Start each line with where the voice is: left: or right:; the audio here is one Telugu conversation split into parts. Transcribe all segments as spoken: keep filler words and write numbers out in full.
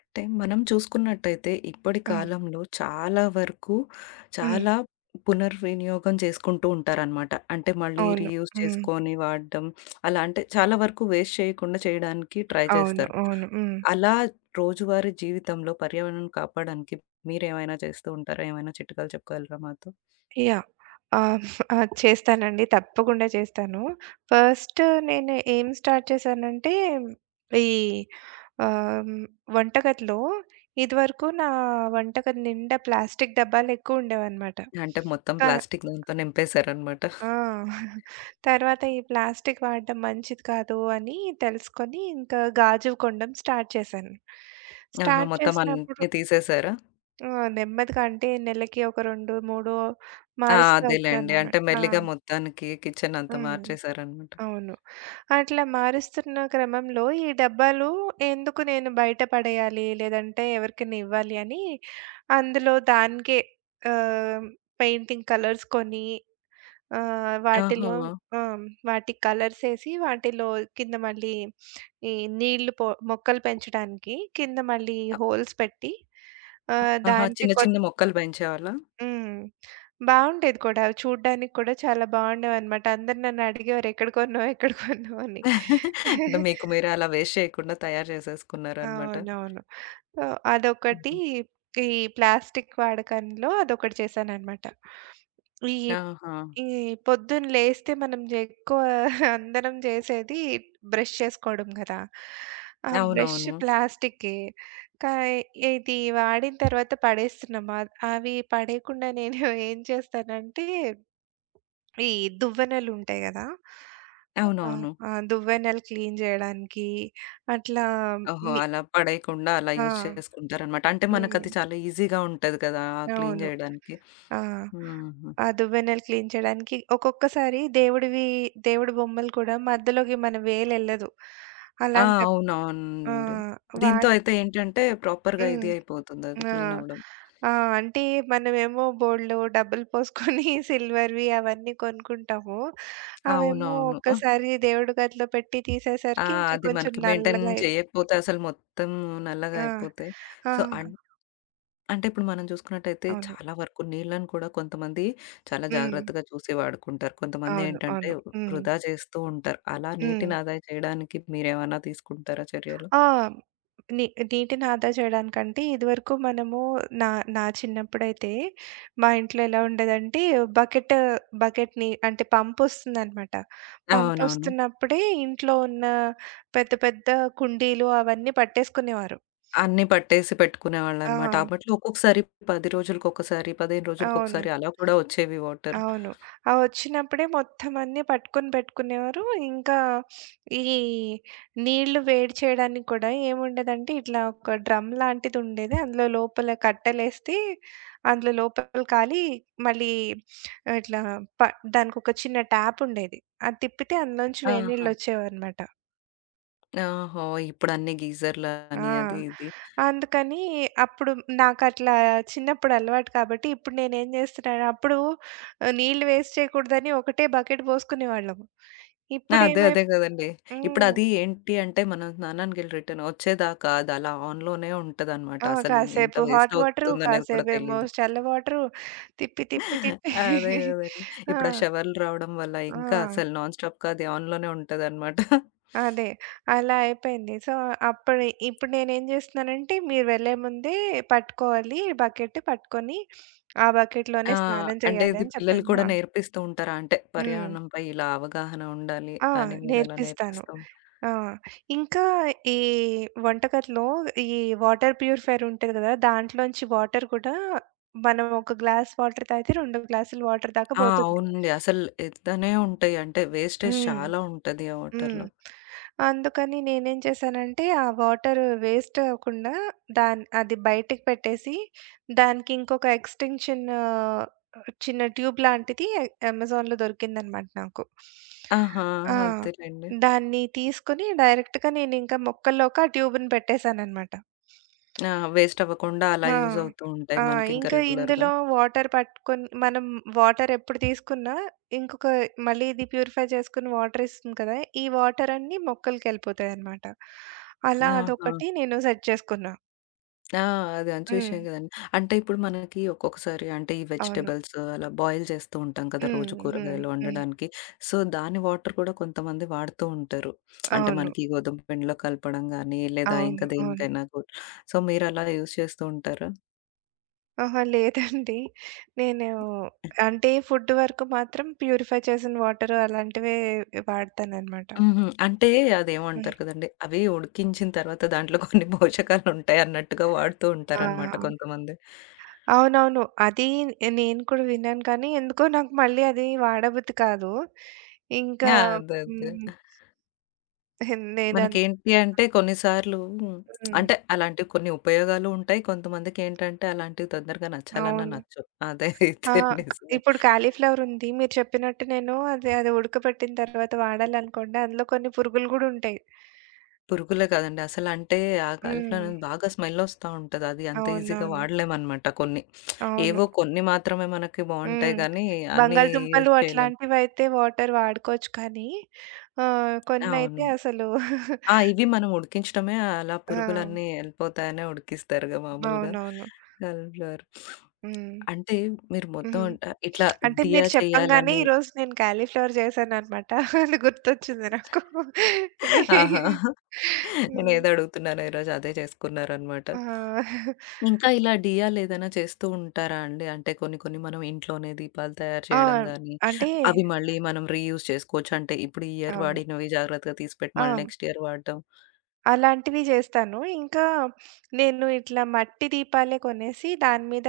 left: అంటే మనం చూసుకున్నట్టయితే ఇప్పటి
right: ఆ!
left: కాలంలో చాలా వరకు
right: హ్మ్.
left: చాలా పునర్వినియోగం చేసుకుంటూ ఉంటారనమాట. అంటే మళ్ళీ
right: అవును.
left: రీయూజ్
right: హ్మ్.
left: చేసుకొని వాడడం అలా అంటే చాలా వరకు వేస్ట్ చేయకుండా చేయడానికి ట్రై
right: అవును.
left: చేస్తారు.
right: అవును. హ్మ్.
left: అలా రోజువారీ జీవితంలో పర్యావరణం కాపాడడానికి మీరేమైనా చేస్తూ ఉంటారా? ఏమైనా చిట్కాలు చెప్పగలరా మాతో?
right: యాహ్! ఆహ్, ఆ! చేస్తానండి. తప్పకుండా చేస్తాను. ఫస్ట్ నేను ఏం స్టార్ట్ చేశానంటే, ఈ ఆహ్, వంటగదిలో ఇదివరకు నా వంటగది నిండా ప్లాస్టిక్ డబ్బాలు ఎక్కువ ఉండేవన్నమాట.
left: అంటే మొత్తం
right: క
left: ప్లాస్టిక్ దాంతో నింపేశారనమాట.
right: ఆ! తర్వాత ఈ ప్లాస్టిక్ వాడడం మంచిది కాదు అని తెలుసుకొని, ఇంకా గాజువి కొనడం స్టార్ట్ చేశాను.
left: ఆహా!
right: స్టార్ట్
left: మొత్తం
right: చేసినప్పుడు
left: అన్నీ తీసేసారా?
right: ఆ! నెమ్మదిగా అంటే నెలకి ఒక రెండు, మూడు
left: ఆ!
right: మారుస్తా
left: అదేలెండి.
right: వచ్చాననమాట.
left: అంటే
right: ఆ!
left: మెల్లిగా మొత్తానికి కిచెన్ అంతా
right: హ్మ్.
left: మార్చేసారనమాట.
right: అవును. అట్లా మారుస్తున్న క్రమంలో ఈ డబ్బాలు ఎందుకు నేను బయట పడేయాలి? లేదంటే ఎవరికైనా ఇవ్వాలి అని అందులో దానికే ఆహ్, పెయింటింగ్ కలర్స్ కొని ఆహ్,
left: ఆహా!
right: వాటిలో ఆ! వాటికి కలర్స్ ఏసి వాటిలో కింద మళ్ళీ ఈ నీళ్లు పో మొక్కలు పెంచడానికి కింద మళ్ళీ హోల్స్ పెట్టి ఆహ్,
left: ఆహా!
right: దానికి
left: చిన్న
right: కొ
left: చిన్న మొక్కలు పెంచేవాళ్ళా?
right: హ్మ్. బావుండేది కూడా. చూడ్డానికి కూడా చాలా బావుండేవనమాట. అందరూ నన్నడిగేవారు ఎక్కడ కొన్నావు? ఎక్కడ కొన్నావు? అని.
left: అంటే మీకు మీరే అలా వేస్ట్ చేయకుండా తయారు చేసేసుకున్నారనమాట.
right: అవునవును. సో, అదొకటి.
left: హుహు.
right: ఈ ప్లాస్టిక్ వాడకంలో అదొకటి చేశాననమాట. ఈ
left: ఆహా!
right: ఈ పొద్దున లేస్తే మనం జె ఎక్కువ అందరం జేసేది బ్రష్ చేసుకోవడం గదా! ఆ బ్రష్
left: అవునవును.
right: ప్లాస్టిక్కే. కా ఇది వాడిన తర్వాత పడేస్తున్నాం. అద్ అవి పడేయకుండా నేను ఏం చేస్తానంటే ఈ దువ్వెనలుంటాయి గదా! ఆ!
left: అవునవును.
right: ఆ! దువ్వెనలు క్లీన్ జేయడానికి అట్లా
left: ఓహో!
right: మి
left: అలా పడేయకుండా అలా
right: ఆ!
left: యూజ్ చేసుకుంటారనమాట. అంటే
right: హ్మ్.
left: మనకది చాలా ఈజీగా ఉంటది కదా! క్లీన్
right: అవును.
left: చేయడానికి.
right: ఆ!
left: హుహు.
right: ఆ దువ్వెనలు క్లీన్ చేయడానికి ఒక్కొక్కసారి దేవుడివి దేవుడి బొమ్మలు కూడా మధ్యలోకి మన వేలెళ్ళదు.
left: ఆ!
right: అలాంటప్ ఆ!
left: అవునవునండి. దీంతో
right: వాట్
left: అయితే ఏంటంటే ప్రాపర్‌గా
right: హ్మ్.
left: ఇది అయిపోతుందది
right: ఆ!
left: క్లీన్ అవ్వడం.
right: ఆ! అంటే మనమేమో బోలెడు డబ్బులు పోసుకొని సిల్వర్‌వి అవన్నీ కొనుక్కుంటాము. అవేమో
left: అవునవును.
right: ఒక్కసారి దేవుడి గదిలో పెట్టి
left: ఆ!
right: తీసేసరికి ఇంకా
left: అది
right: కొంచెం
left: మనకి మెయింటైన్
right: నల్లగా అయి
left: చేయకపోతే అసలు మొత్తం నల్లగా
right: ఆ!
left: అయిపోతాయి.
right: ఆ!
left: సో అన్ అంటే ఇప్పుడు మనం చూసుకున్నట్టయితే
right: అవును.
left: చాలా వరకు నీళ్ళను కూడా కొంతమంది చాలా
right: హ్మ్.
left: జాగ్రత్తగా చూసి వాడుకుంటారు. కొంతమంది
right: అవును.
left: ఏంటంటే
right: అవును. హ్మ్.
left: వృధా చేస్తూ ఉంటారు. అలా
right: హ్మ్.
left: నీటిని ఆదా చేయడానికి మీరేమన్నా తీసుకుంటారా చర్యలు?
right: ఆ! నీ నీటిని ఆదా చేయడానికంటే ఇదివరకు మనము నా నా చిన్నప్పుడైతే మా ఇంట్లో ఎలా ఉండేదంటే బకెట్ బకెట్‌ని అంటే పంప్ వస్తుందనమాట. పంప్
left: అవునవును.
right: వస్తున్నప్పుడే ఇంట్లో ఉన్న పెద్ద పెద్ద కుండీలు అవన్నీ పట్టేసుకునేవారు.
left: అన్నీ పట్టేసి
right: ఆ!
left: పెట్టుకునేవాళ్ళనమాట. అప్పట్లో ఒక్కొక్కసారి పది రోజులకొకసారి, పదిహేను
right: అవును.
left: రోజులకొకసారి అలా కూడా వచ్చేవి వాటర్.
right: అవును. ఆ వచ్చినప్పుడే మొత్తం అన్నీ పట్టుకొని పెట్టుకునేవారు. ఇంకా ఈ నీళ్లు వేడి చేయడానికి కూడా ఏముండేదంటే ఇట్లా ఒక డ్రమ్ లాంటిదుండేది. అందులో లోపల కట్టెలేసి అందులో లోపల కాలి మళ్ళీ ఇట్లా ప దానికొక చిన్న ట్యాప్ ఉండేది. అది తిప్పితే అందులోంచి వేడి
left: ఆహా!
right: నీళ్లొచ్చేవన్నమాట.
left: ఓహో! ఇప్పుడు అన్ని గీజర్‌లని అది
right: ఆ!
left: ఇది
right: అందుకని అప్పుడు నాకట్లా చిన్నప్పుడు అలవాటు కాబట్టి, ఇప్పుడు నేనేం జేస్తున్నాను అప్పుడు ఆహ్, నీళ్ళు వేస్ట్ చేయకూడదని ఒకటే బకెట్ పోసుకునేవాళ్ళము.
left: ఆ! అదే.
right: ఇప్పుడేమై
left: అదే గదండీ.
right: హ్మ్.
left: ఇప్పుడది ఏంటి అంటే, మనం స్నానానికెళ్ళి రిటర్న్ వచ్చేదాకా అదలా ఆన్‌లోనే ఉంటదనమాట.
right: ఆ!
left: అసలు ఇన్ ఇంత
right: కాసేపు
left: వేస్ట్
right: హాట్ వాటరు,
left: అవుతుందనేది కూడా
right: కాసేపేమో
left: తెలీదు.
right: చల్ల వాటరు తిప్పి, తిప్పి, తిప్పి
left: అదే గదండీ.
right: ఆ!
left: ఇప్పుడు ఆ షవర్లు రావడం వల్ల ఇంకా
right: ఆ!
left: అసలు నాన్ స్టాప్‌గా అది ఆన్‌లోనే ఉంటదనమాట.
right: అదే. అలా అయిపోయింది. సో, అప్పుడు ఇప్పుడు నేనేం జేస్తున్నానంటే, మీరు వెళ్ళే ముందే పట్టుకోవాలి బకెట్ పట్టుకొని, ఆ
left: ఆ!
right: బకెట్‌లోనే స్నానం
left: అంటే
right: చేయాలి
left: ఇది
right: అని
left: పిల్లలు
right: చెప్పాను.
left: కూడా
right: ఆ!
left: నేర్పిస్తూ ఉంటారా? అంటే
right: హ్మ్.
left: పర్యావరణంపై ఇలా అవగాహన ఉండాలి
right: ఆ!
left: అని మీరలా
right: నేర్పిస్తాను.
left: నేర్పిస్తూ ఉం
right: ఆ! ఇంకా ఈ వంటగదిలో ఈ వాటర్ ప్యూరిఫైయర్ ఉంటది గదా! దాంట్లోంచి వాటర్ కూడా మనం ఒక గ్లాస్ వాటర్ తాగితే రెండు గ్లాసులు వాటర్ దాకా
left: ఆ!
right: పోతుంది.
left: అవునండి. అసలు ఎత్తనే ఉంటాయి. అంటే వేస్టేజ్
right: హ్మ్.
left: చాలా ఉంటది ఆ
right: హ్మ్.
left: వాటర్‌లో.
right: అందుకని నేనేం చేశానంటే, ఆ వాటర్ వేస్ట్ అవ్వకుండా దాన్ అది బయటికి పెట్టేసి, దానికి ఇంకొక ఎక్స్‌టెన్షన్ ఆహ్, చిన్న ట్యూబ్ లాంటిది అమెజాన్‌లో దొరికిందనమాట నాకు.
left: ఆహా!
right: ఆ!
left: అదేలెండి.
right: దాన్ని తీసుకొని డైరెక్ట్‌గా నేనింకా మొక్కల్లోకి ఆ ట్యూబ్‌ని పెట్టేసాననమాట.
left: ఆ! వేస్ట్ అవ్వకుండా అలా
right: ఆ!
left: యూజ్ అవుతూ ఉంటాయి
right: ఆ!
left: మనకింకా
right: ఇంకా
left: రెగ్యులర్‌గా.
right: ఇందులో వాటర్ పట్టుకొని మనం వాటర్ ఎప్పుడు తీసుకున్నా ఇంకొక మళ్ళీ ఇది ప్యూరిఫై చేసుకుని వాటర్ ఇస్తుంది కదా! ఈ వాటర్ అన్నీ మొక్కలకెళ్ళిపోతాయన్నమాట. అలా
left: ఆహా!
right: అదొకటి నేను సెట్ చేసుకున్నా.
left: ఆ! అది మంచి
right: హ్మ్.
left: విషయం కదండీ. అంటే ఇప్పుడు మనకి ఒక్కొక్కసారి అంటే ఈ
right: అవును.
left: వెజిటబుల్స్ అలా బాయిల్ చేస్తూ ఉంటాం కదా!
right: హ్మ్.
left: రోజు
right: హ్మ్.
left: కూరగాయలు
right: హ్మ్.
left: వండడానికి. సో, దాని వాటర్ కూడా కొంతమంది వాడుతూ ఉంటారు. అంటే
right: అవును.
left: మనకి గోధుమ పిండిలో కలపడం గానీ, లేదా
right: అవును.
left: ఇంకా
right: అవును.
left: దేనికైనా కూడా. సో, మీరలా యూజ్ చేస్తూ ఉంటారా?
right: ఆహా! లేదండి. నేను అంటే ఫుడ్ వరకు మాత్రం ప్యూరిఫై చేసిన వాటర్ అలాంటివే వాడతానన్నమాట.
left: హుహు. అంటే
right: హ్మ్.
left: అదేమంటారు కదండీ! అవి ఉడికించిన తర్వాత దాంట్లో కొన్ని పోషకాలుంటాయి అన్నట్టుగా వాడుతూ
right: ఆ!
left: ఉంటారనమాట కొంతమంది.
right: అవునవును. అది నేను కూడా విన్నాను కానీ, ఎందుకో నాకు మళ్ళీ అది వాడబుద్ధి కాదు. ఇంకా
left: ఆ! అదే. అదే.
right: హ్మ్. నేనంత
left: మనకేంటి అంటే కొన్నిసార్లు
right: హ్మ్.
left: అంటే అలాంటివి కొన్ని ఉపయోగాలు ఉంటాయి. కొంతమందికేంటంటే అలాంటివి తొందరగా నచ్చాలన్నా
right: అవును.
left: నచ్చవు.
right: ఆ!
left: అదైతే నిజమే.
right: ఇప్పుడు కాలీఫ్లవర్ ఉంది. మీరు చెప్పినట్టు నేను అది అది ఉడకబెట్టిన తర్వాత వాడాలనుకోండి, అందులో కొన్ని పురుగులు గూడా ఉంటాయి.
left: పురుగులే కాదండి అసలంటే ఆ
right: హ్మ్.
left: కాలిఫ్లవర్ బాగా స్మెల్లొస్తా ఉంటది. అది అంత ఈజీగా
right: అవునవును.
left: వాడలేమనమాట కొన్ని.
right: అవును.
left: ఏవో కొన్ని మాత్రమే మనకి బావుంటాయి
right: హ్మ్.
left: గానీ అన్నీ
right: బంగాళదుంపలు
left: యూజ్ చేయలేం.
right: అట్లాంటివైతే వాటర్ వాడుకోవచ్చు కానీ, ఆహ్, కొన్నైతే
left: అవును.
right: అసలు
left: ఆ! ఇవి మనం ఉడికించడమే అలా
right: ఆ!
left: పురుగులన్నీ ఎళ్ళిపోతాయనే ఉడికిస్తారుగా మామూలుగా
right: అవునవును.
left: కాలీఫ్లవర్.
right: హ్మ్.
left: అంటే మీరు మొత్తం
right: హ్మ్.
left: ఆహ్, ఇట్లా
right: అంటే
left: దియా
right: మీరు చెప్పంగానే
left: చేయాలని
right: ఈరోజు నేను కాలీఫ్లవర్ చేశాననమాట. అది గుర్తొచ్చింది నాకు. నే
left: ఆహా!
right: హ్మ్.
left: నేనేదో అడుగుతున్నానో ఈరోజు అదే చేసుకున్నారనమాట.
right: ఆ!
left: ఇంకా ఇలా డియాలేదైనా చేస్తూ ఉంటారా అండి? అంటే కొన్ని కొన్ని మనం ఇంట్లోనే దీపాలు తయారు
right: ఆ!
left: చేయడం గానీ,
right: అంటే
left: అవి మళ్ళీ మనం రీయూజ్ చేసుకోవచ్చు. అంటే ఇప్పుడు ఈ ఇయర్
right: అవును.
left: వాడినవి జాగ్రత్తగా తీసిపెట్టి
right: ఆ!
left: మళ్ళీ నెక్స్ట్ ఇయర్ వాడడం.
right: అలాంటివి జేస్తాను. ఇంకా నేను ఇట్లా మట్టి దీపాలే కొనేసి దాని మీద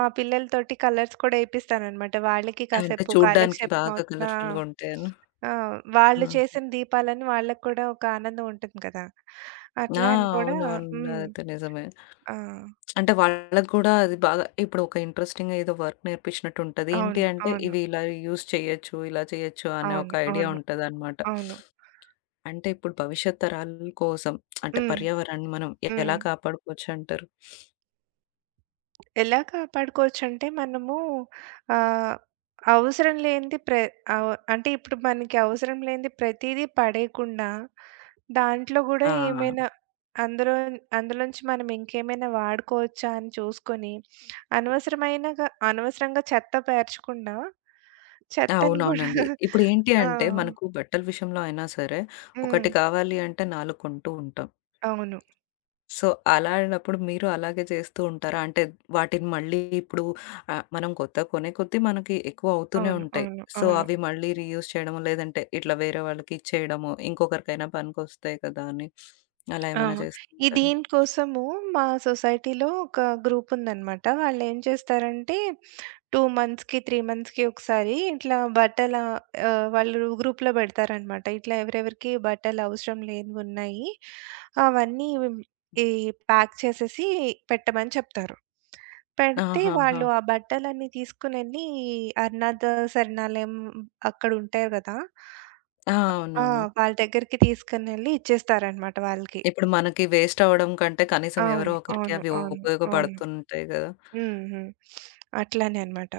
right: మా పిల్లలతోటి కలర్స్ కూడా ఏపిస్తాననమాట. వాళ్ళకి
left: అంటే
right: కాసేపు
left: చూడ్డానికి
right: కాలక్షేపం
left: బాగా
right: అవుతున్నా
left: కలర్‌ఫుల్‌గా ఉంటాయను.
right: ఆ! వాళ్ళు
left: హ్మ్.
right: చేసిన దీపాలని వాళ్ళకి కూడా ఒక ఆనందం ఉంటుంది కదా!
left: ఆ!
right: అట్లా అని కూడా
left: అవునవును.
right: హ్మ్.
left: అదైతే నిజమే.
right: ఆ!
left: అంటే వాళ్ళకి గూడా అది బాగా ఇప్పుడు ఒక ఇంట్రెస్టింగ్ ఏదో వర్క్ నేర్పించినట్టు ఉంటది. ఏంటి
right: అవును.
left: అంటే
right: అవును.
left: ఇవి ఇలా యూజ్ చేయొచ్చు, ఇలా చేయొచ్చు అనే
right: అవును.
left: ఒక ఐడియా
right: అవును.
left: ఉంటదనమాట.
right: అవును.
left: అంటే ఇప్పుడు భవిష్యత్ తరాల కోసం అంటే
right: హ్మ్.
left: పర్యావరణాన్ని మనం
right: హ్మ్.
left: ఎలా కాపాడుకోవచ్చంటారు?
right: ఎలా కాపాడుకోవచ్చంటే మనము ఆహ్, అవసరం లేనిది ప్ర అవ అంటే ఇప్పుడు మనకి అవసరం లేనిది ప్రతీదీ పడేయకుండా, దాంట్లో గూడా
left: ఆ!
right: ఏమైనా అందులో అందులోంచి మనం ఇంకేమైనా వాడుకోవచ్చా అని చూసుకొని, అనవసరమైనగా అనవసరంగా చెత్త పేర్చకుండా, చెత్తను గూడా
left: అవునవునండి. ఇప్పుడు ఏంటి
right: ఆ!
left: అంటే మనకు బట్టల విషయంలో అయినా సరే,
right: హ్మ్.
left: ఒకటి కావాలి అంటే నాలుగు కొంటూ ఉంటాం.
right: అవును.
left: సో, అలాంటప్పుడు మీరు అలాగే చేస్తూ ఉంటారా? అంటే వాటిని మళ్ళీ ఇప్పుడు ఆహ్, మనం కొత్తవి కొనే కొద్దీ మనకి ఎక్కువ అవుతూనే
right: అవును.
left: ఉంటాయి.
right: అవును.
left: సో,
right: అవును.
left: అవి మళ్ళీ రీయూజ్ చేయడమో, లేదంటే ఇట్లా వేరే వాళ్ళకి ఇచ్చేయడమో, ఇంకొకరికైనా పనికొస్తాయి కదా! అని అలా
right: ఆ!
left: ఏమైనా చేస్తూ
right: ఈ
left: ఉంటారా?
right: దీనికోసము మా సొసైటీలో ఒక గ్రూప్ ఉందనమాట. వాళ్ళేం చేస్తారంటే రెండు మంత్స్‌కి, మూడు మంత్స్‌కి ఒకసారి ఇట్లా బట్టల ఆహ్, వాళ్ళు గ్రూప్‌లో పెడతారనమాట. ఇట్లా ఎవరెవరికి బట్టలు అవసరం లేనివున్నాయి. అవన్నీ ఈ ప్యాక్ చేసేసి పెట్టమని చెప్తారు. పెడితే
left: ఆహాహా!
right: వాళ్ళు ఆ బట్టలన్నీ తీసుకొనెళ్ళి అన్నాథ శరణాలయం అక్కడుంటారు గదా!
left: ఆ!
right: ఆ!
left: అవునవును.
right: వాళ్ళ దగ్గరికి తీసుకొనెళ్ళి ఇచ్చేస్తారనమాట వాళ్ళకి.
left: ఇప్పుడు మనకి వేస్ట్ అవ్వడం కంటే కనీసం
right: అవును.
left: ఎవరో ఒకరికి
right: అవును.
left: అవి
right: అవును. అవును.
left: ఉపయోగపడుతుంటాయి గదా!
right: హ్మ్. హ్మ్. అట్లానే అన్నమాట.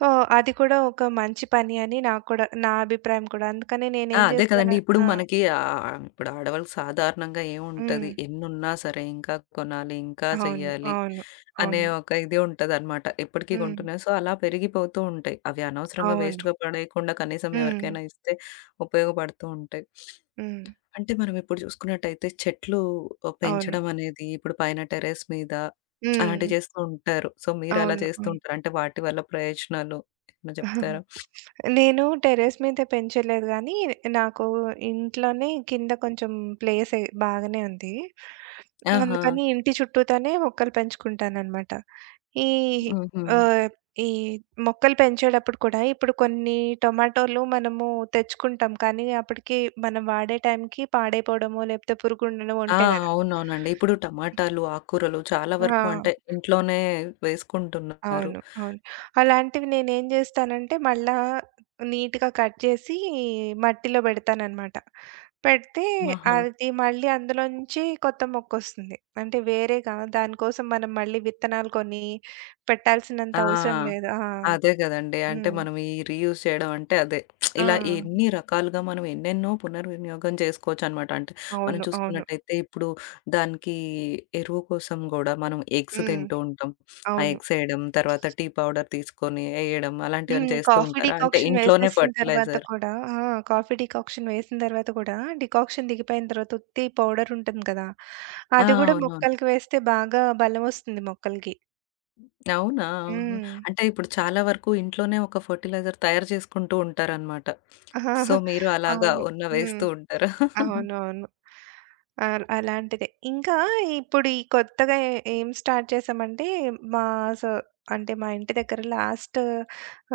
right: సో, అది కూడా ఒక మంచి పని అని నాకు కూడా నా అభిప్రాయం కూడా. అందుకనే
left: ఆ!
right: నేనేం
left: అదే
right: చేస్తాను
left: కదండీ. ఇప్పుడు
right: ఆ!
left: మనకి ఆహ్, ఇప్పుడు ఆడవాళ్ళకి సాధారణంగా
right: హ్మ్.
left: ఏముంటది? ఎన్నున్నా సరే ఇంకా కొనాలి, ఇంకా
right: అవును.
left: చెయ్యాలి
right: అవును.
left: అనే
right: అవును.
left: ఒక ఇది ఉంటదనమాట. ఎప్పటికి
right: హ్మ్.
left: కొంటున్నాయి. సో, అలా పెరిగిపోతూ ఉంటాయి. అవి అనవసరంగా
right: అవును.
left: వేస్ట్‌గా పడేయకుండా కనీసం
right: హ్మ్.
left: ఎవరికైనా ఇస్తే ఉపయోగపడుతూ ఉంటాయి.
right: హ్మ్.
left: అంటే మనం ఇప్పుడు చూసుకున్నట్టయితే చెట్లు ఆహ్,
right: అవును.
left: పెంచడం అనేది ఇప్పుడు పైన టెర్రస్ మీద
right: హ్మ్.
left: అలాంటివి చేస్తూ ఉంటారు. సో, మీరు అలా
right: అవును.
left: చేస్తూ
right: అవును.
left: ఉంటారా? అంటే వాటి వల్ల ప్రయోజనాలు ఏమైనా చెప్తారా?
right: నేను టెర్రస్ మీద పెంచలేదు గానీ, నాకు ఇంట్లోనే కింద కొంచెం ప్లేస్ ఎ బాగానే ఉంది.
left: ఆహా!
right: అందుకని ఇంటి చుట్టూతానే మొక్కలు పెంచుకుంటాననమాట. ఈ
left: హుహు.
right: ఆహ్, ఈ మొక్కలు పెంచేటప్పుడు కూడా ఇప్పుడు కొన్ని టొమాటోలు మనము తెచ్చుకుంటాం. కానీ అప్పటికి మనం వాడే టైంకి పాడైపోవడమో, లేకపోతే పురుగు ఉండడమో
left: ఆ!
right: ఉంటాయి గదా!
left: అవునవునండి. ఇప్పుడు టమాటాలు, ఆకుకూరలు చాలా వరకు అంటే
right: ఆ!
left: ఇంట్లోనే వేసుకుంటున్నారు.
right: అవును. అవును. అలాంటివి నేనేం జేస్తానంటే, మళ్ళా నీట్‌గా కట్ చేసి మట్టిలో బెడతాననమాట. పెడితే
left: ఆహా!
right: అది మళ్ళీ అందులోంచి కొత్త మొక్కొస్తుంది. అంటే వేరేగా దానికోసం మనం మళ్ళీ విత్తనాలు కొని పెట్టాల్సినంత
left: ఆ!
right: అవసరం లేదు. ఆ!
left: అదే గదండీ. అంటే
right: హ్మ్.
left: మనం ఈ రీయూజ్ చేయడం అంటే అదే.
right: ఆ!
left: ఇలా ఎన్ని రకాలుగా మనం ఎన్నెన్నో పునర్వినియోగం చేసుకోవచ్చనమాట. అంటే మనం
right: అవును. అవును.
left: చూసుకున్నట్టయితే ఇప్పుడు దానికి ఎరువు కోసం గూడా మనం ఎగ్స్
right: హ్మ్.
left: తింటూ ఉంటాం. ఆ
right: అవును.
left: ఎగ్స్ ఎయడం, తర్వాత టీ పౌడర్ తీసుకొని ఎయడం అలాంటివన్నీ
right: హ్మ్.
left: చేస్తూ
right: కాఫీ
left: ఉంటారా? అంటే
right: డికాక్షన్
left: ఇంట్లోనే
right: వేసేసిన తర్వాత
left: ఫర్టిలైజర్
right: కూడా ఆ! కాఫీ డికాక్షన్ వేసిన తర్వాత కూడా డికాక్షన్ దిగిపోయిన తర్వాత ఉత్తి పౌడర్ ఉంటుంది కదా!
left: ఆ!
right: అది కూడా
left: అవునవును.
right: మొక్కలకి వేస్తే బాగా బలమొస్తుంది మొక్కలకి.
left: అవునా? ఆహా!
right: హ్మ్.
left: అంటే ఇప్పుడు చాలా వరకు ఇంట్లోనే ఒక ఫర్టిలైజర్ తయారు చేసుకుంటూ ఉంటారనమాట. సో, మీరు అలాగా
right: అవును.
left: ఉన్న
right: హ్మ్.
left: వేస్తూ ఉంటారా?
right: అవునవును. ఆల్ అలాంటిదే. ఇంకా ఇప్పుడు ఈ కొత్తగా ఏ ఏం స్టార్ట్ చేశామంటే, మా సో అంటే మా ఇంటి దగ్గర లాస్ట్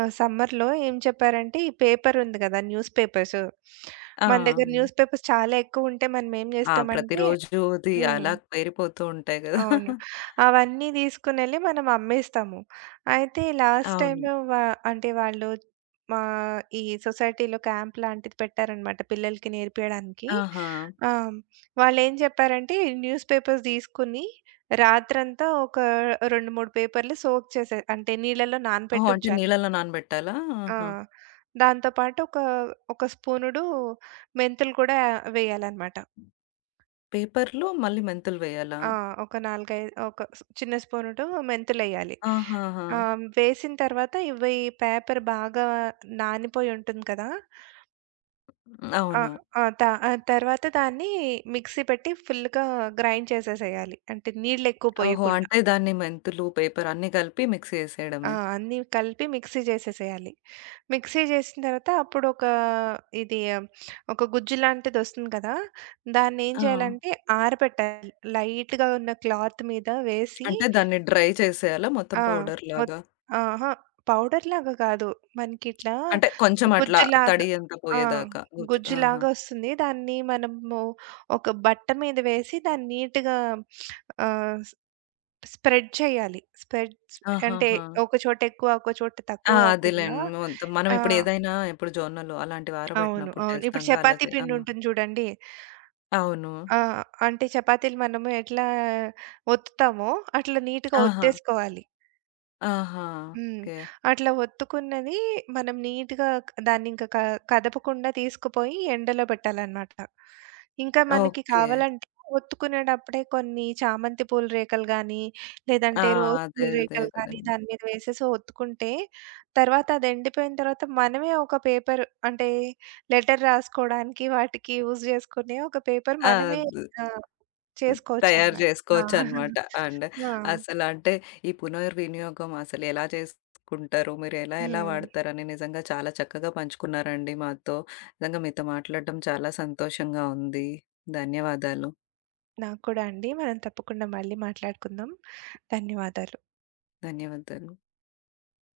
right: ఆహ్, సమ్మర్‌లో ఏం చెప్పారంటే, ఈ పేపర్ ఉంది గదా! News papers.
left: ఆ!
right: మన దగ్గర న్యూస్ పేపర్స్ చాలా ఎక్కువుంటే మనమేం
left: ఆ!
right: జేస్తామంటే
left: ప్రతిరోజూది
right: హ్మ్.
left: అలా పేరిపోతూ ఉంటాయి గదా!
right: అవును. అవన్నీ తీసుకొనెళ్ళి మనం అమ్మేస్తాము. అయితే లాస్ట్
left: అవును.
right: టైము వ అంటే వాళ్ళు మా ఈ సొసైటీలో క్యాంప్ లాంటిది పెట్టారనమాట పిల్లలకి నేర్పియడానికి.
left: ఆహా!
right: ఆ! వాళ్ళేం చెప్పారంటే ఈ న్యూస్ పేపర్స్ తీసుకొని రాత్రంతా ఒక రెండు, మూడు పేపర్లు సోక్ చేసే అంటే నీళ్ళలో
left: ఓహ్! అంటే
right: నానబెట్టుంచాలి.
left: నీళ్ళలో నానబెట్టాలా?
right: ఆ!
left: ఆహా!
right: దాంతో పాటు ఒక, ఒక స్పూనుడు మెంతులు కూడా వేయాలనమాట.
left: పేపర్‌లో మళ్ళీ మెంతులు వేయాలా?
right: ఆ! ఒక నాలుగు, ఐదు ఒక స్ చిన్న స్పూనుతో మెంతులెయ్యాలి.
left: ఆహాహా!
right: ఆహ్, వేసిన తర్వాత ఇవి పేపర్ బాగా నానిపోయి ఉంటుంది కదా! ఆ!
left: అవును.
right: ఆ! త ఆహ్, తర్వాత దాన్ని మిక్సీ పెట్టి ఫుల్‌గా గ్రైండ్ చేసేసేయాలి. అంటే నీళ్ళెక్కువ
left: ఓహో!
right: పోయకుండా.
left: అంటే దాన్ని మెంతులు, పేపర్ అన్నీ కలిపి మిక్స్
right: ఆ!
left: చేసేయడమే.
right: అన్నీ కలిపి మిక్సీ చేసేసేయాలి. మిక్సీ చేసిన తర్వాత అప్పుడు ఒక ఇది ఆ, ఒక గుజ్జు లాంటిదొస్తుంది కదా! దాన్నేం
left: ఆ!
right: చేయాలంటే ఆరబెట్టాలి. లైట్‌గా ఉన్న క్లాత్ మీద వేసి
left: అంటే దాన్ని డ్రై చేసేయాలా మొత్తం
right: ఆ!
left: పౌడర్
right: మొత్
left: లాగా?
right: అహా! పౌడర్‌లాగా కాదు. మనకిట్లా
left: అంటే కొంచెం అట్లా
right: గుజ్జులాగా
left: తడి అంతా
right: ఆ!
left: పోయేదాకా గూర్చు ఆహా!
right: గుజ్జులాగా వస్తుంది. దాన్ని మనము ఒక బట్ట మీద వేసి దాన్ని నీట్‌గా ఆహ్, స్ స్ప్రెడ్ చేయాలి. స్ప్రెడ్ అంటే
left: ఆహాహా!
right: ఒక చోట ఎక్కువ, ఒక చోట
left: ఆ!
right: తక్కువ కాకుండా
left: అదేలెండి. మొత్తం మనం
right: ఆ!
left: ఇప్పుడు ఏదైనా ఇప్పుడు జొన్నలు అలాంటివి
right: అవును.
left: ఆరబెట్టినప్పుడు
right: అవును. ఇప్పుడు
left: చేస్తాంగా అలా
right: చపాతీ
left: చే ఆ!
right: పిండి ఉంటుంది చూడండి.
left: అవును.
right: ఆ! అంటే చపాతీలు మనము ఎట్లా ఒత్తుతామో అట్లా నీట్‌గా
left: ఆహా!
right: ఒత్తేసుకోవాలి.
left: ఆహా!
right: హ్మ్.
left: ఓకే.
right: అట్లా ఒత్తుకున్నది మనం నీట్‌గా దాన్నింక క కదపకుండా తీసుకుపోయి ఎండలో పెట్టాలనమాట. ఇంకా మనకి
left: ఓకే.
right: కావాలంటే ఒత్తుకునేటప్పుడే కొన్ని చామంతి పూల రేకలు గానీ,
left: ఆ!
right: లేదంటే రోజ్
left: అదే
right: పూల
left: అదే
right: రేకలు గానీ
left: కదండీ.
right: దాని మీద వేసేసి ఒత్తుకుంటే, తర్వాత అది ఎండిపోయిన తర్వాత మనమే ఒక పేపర్ అంటే లెటర్ రాసుకోవడానికి వాటికి యూజ్ చేసుకునే ఒక పేపర్ మనమే
left: అద్
right: ఆహ్,
left: తయారు
right: చేసుకోవచ్చనమాట. ఆ!
left: జేసుకోవచ్చనమాట. అండ్
right: ఆ!
left: అసలంటే ఈ పునర్వినియోగం అసలెలా చేసుకుంటారు? మీరు ఎలా ఎలా
right: హ్మ్.
left: వాడతారని నిజంగా చాలా చక్కగా పంచుకున్నారండి మాతో. నిజంగా మీతో మాట్లాడడం చాలా సంతోషంగా ఉంది. ధన్యవాదాలు.
right: నాకు కూడా అండి. మనం తప్పకుండా మళ్ళీ మాట్లాడుకుందాం. ధన్యవాదాలు.
left: ధన్యవాదాలు.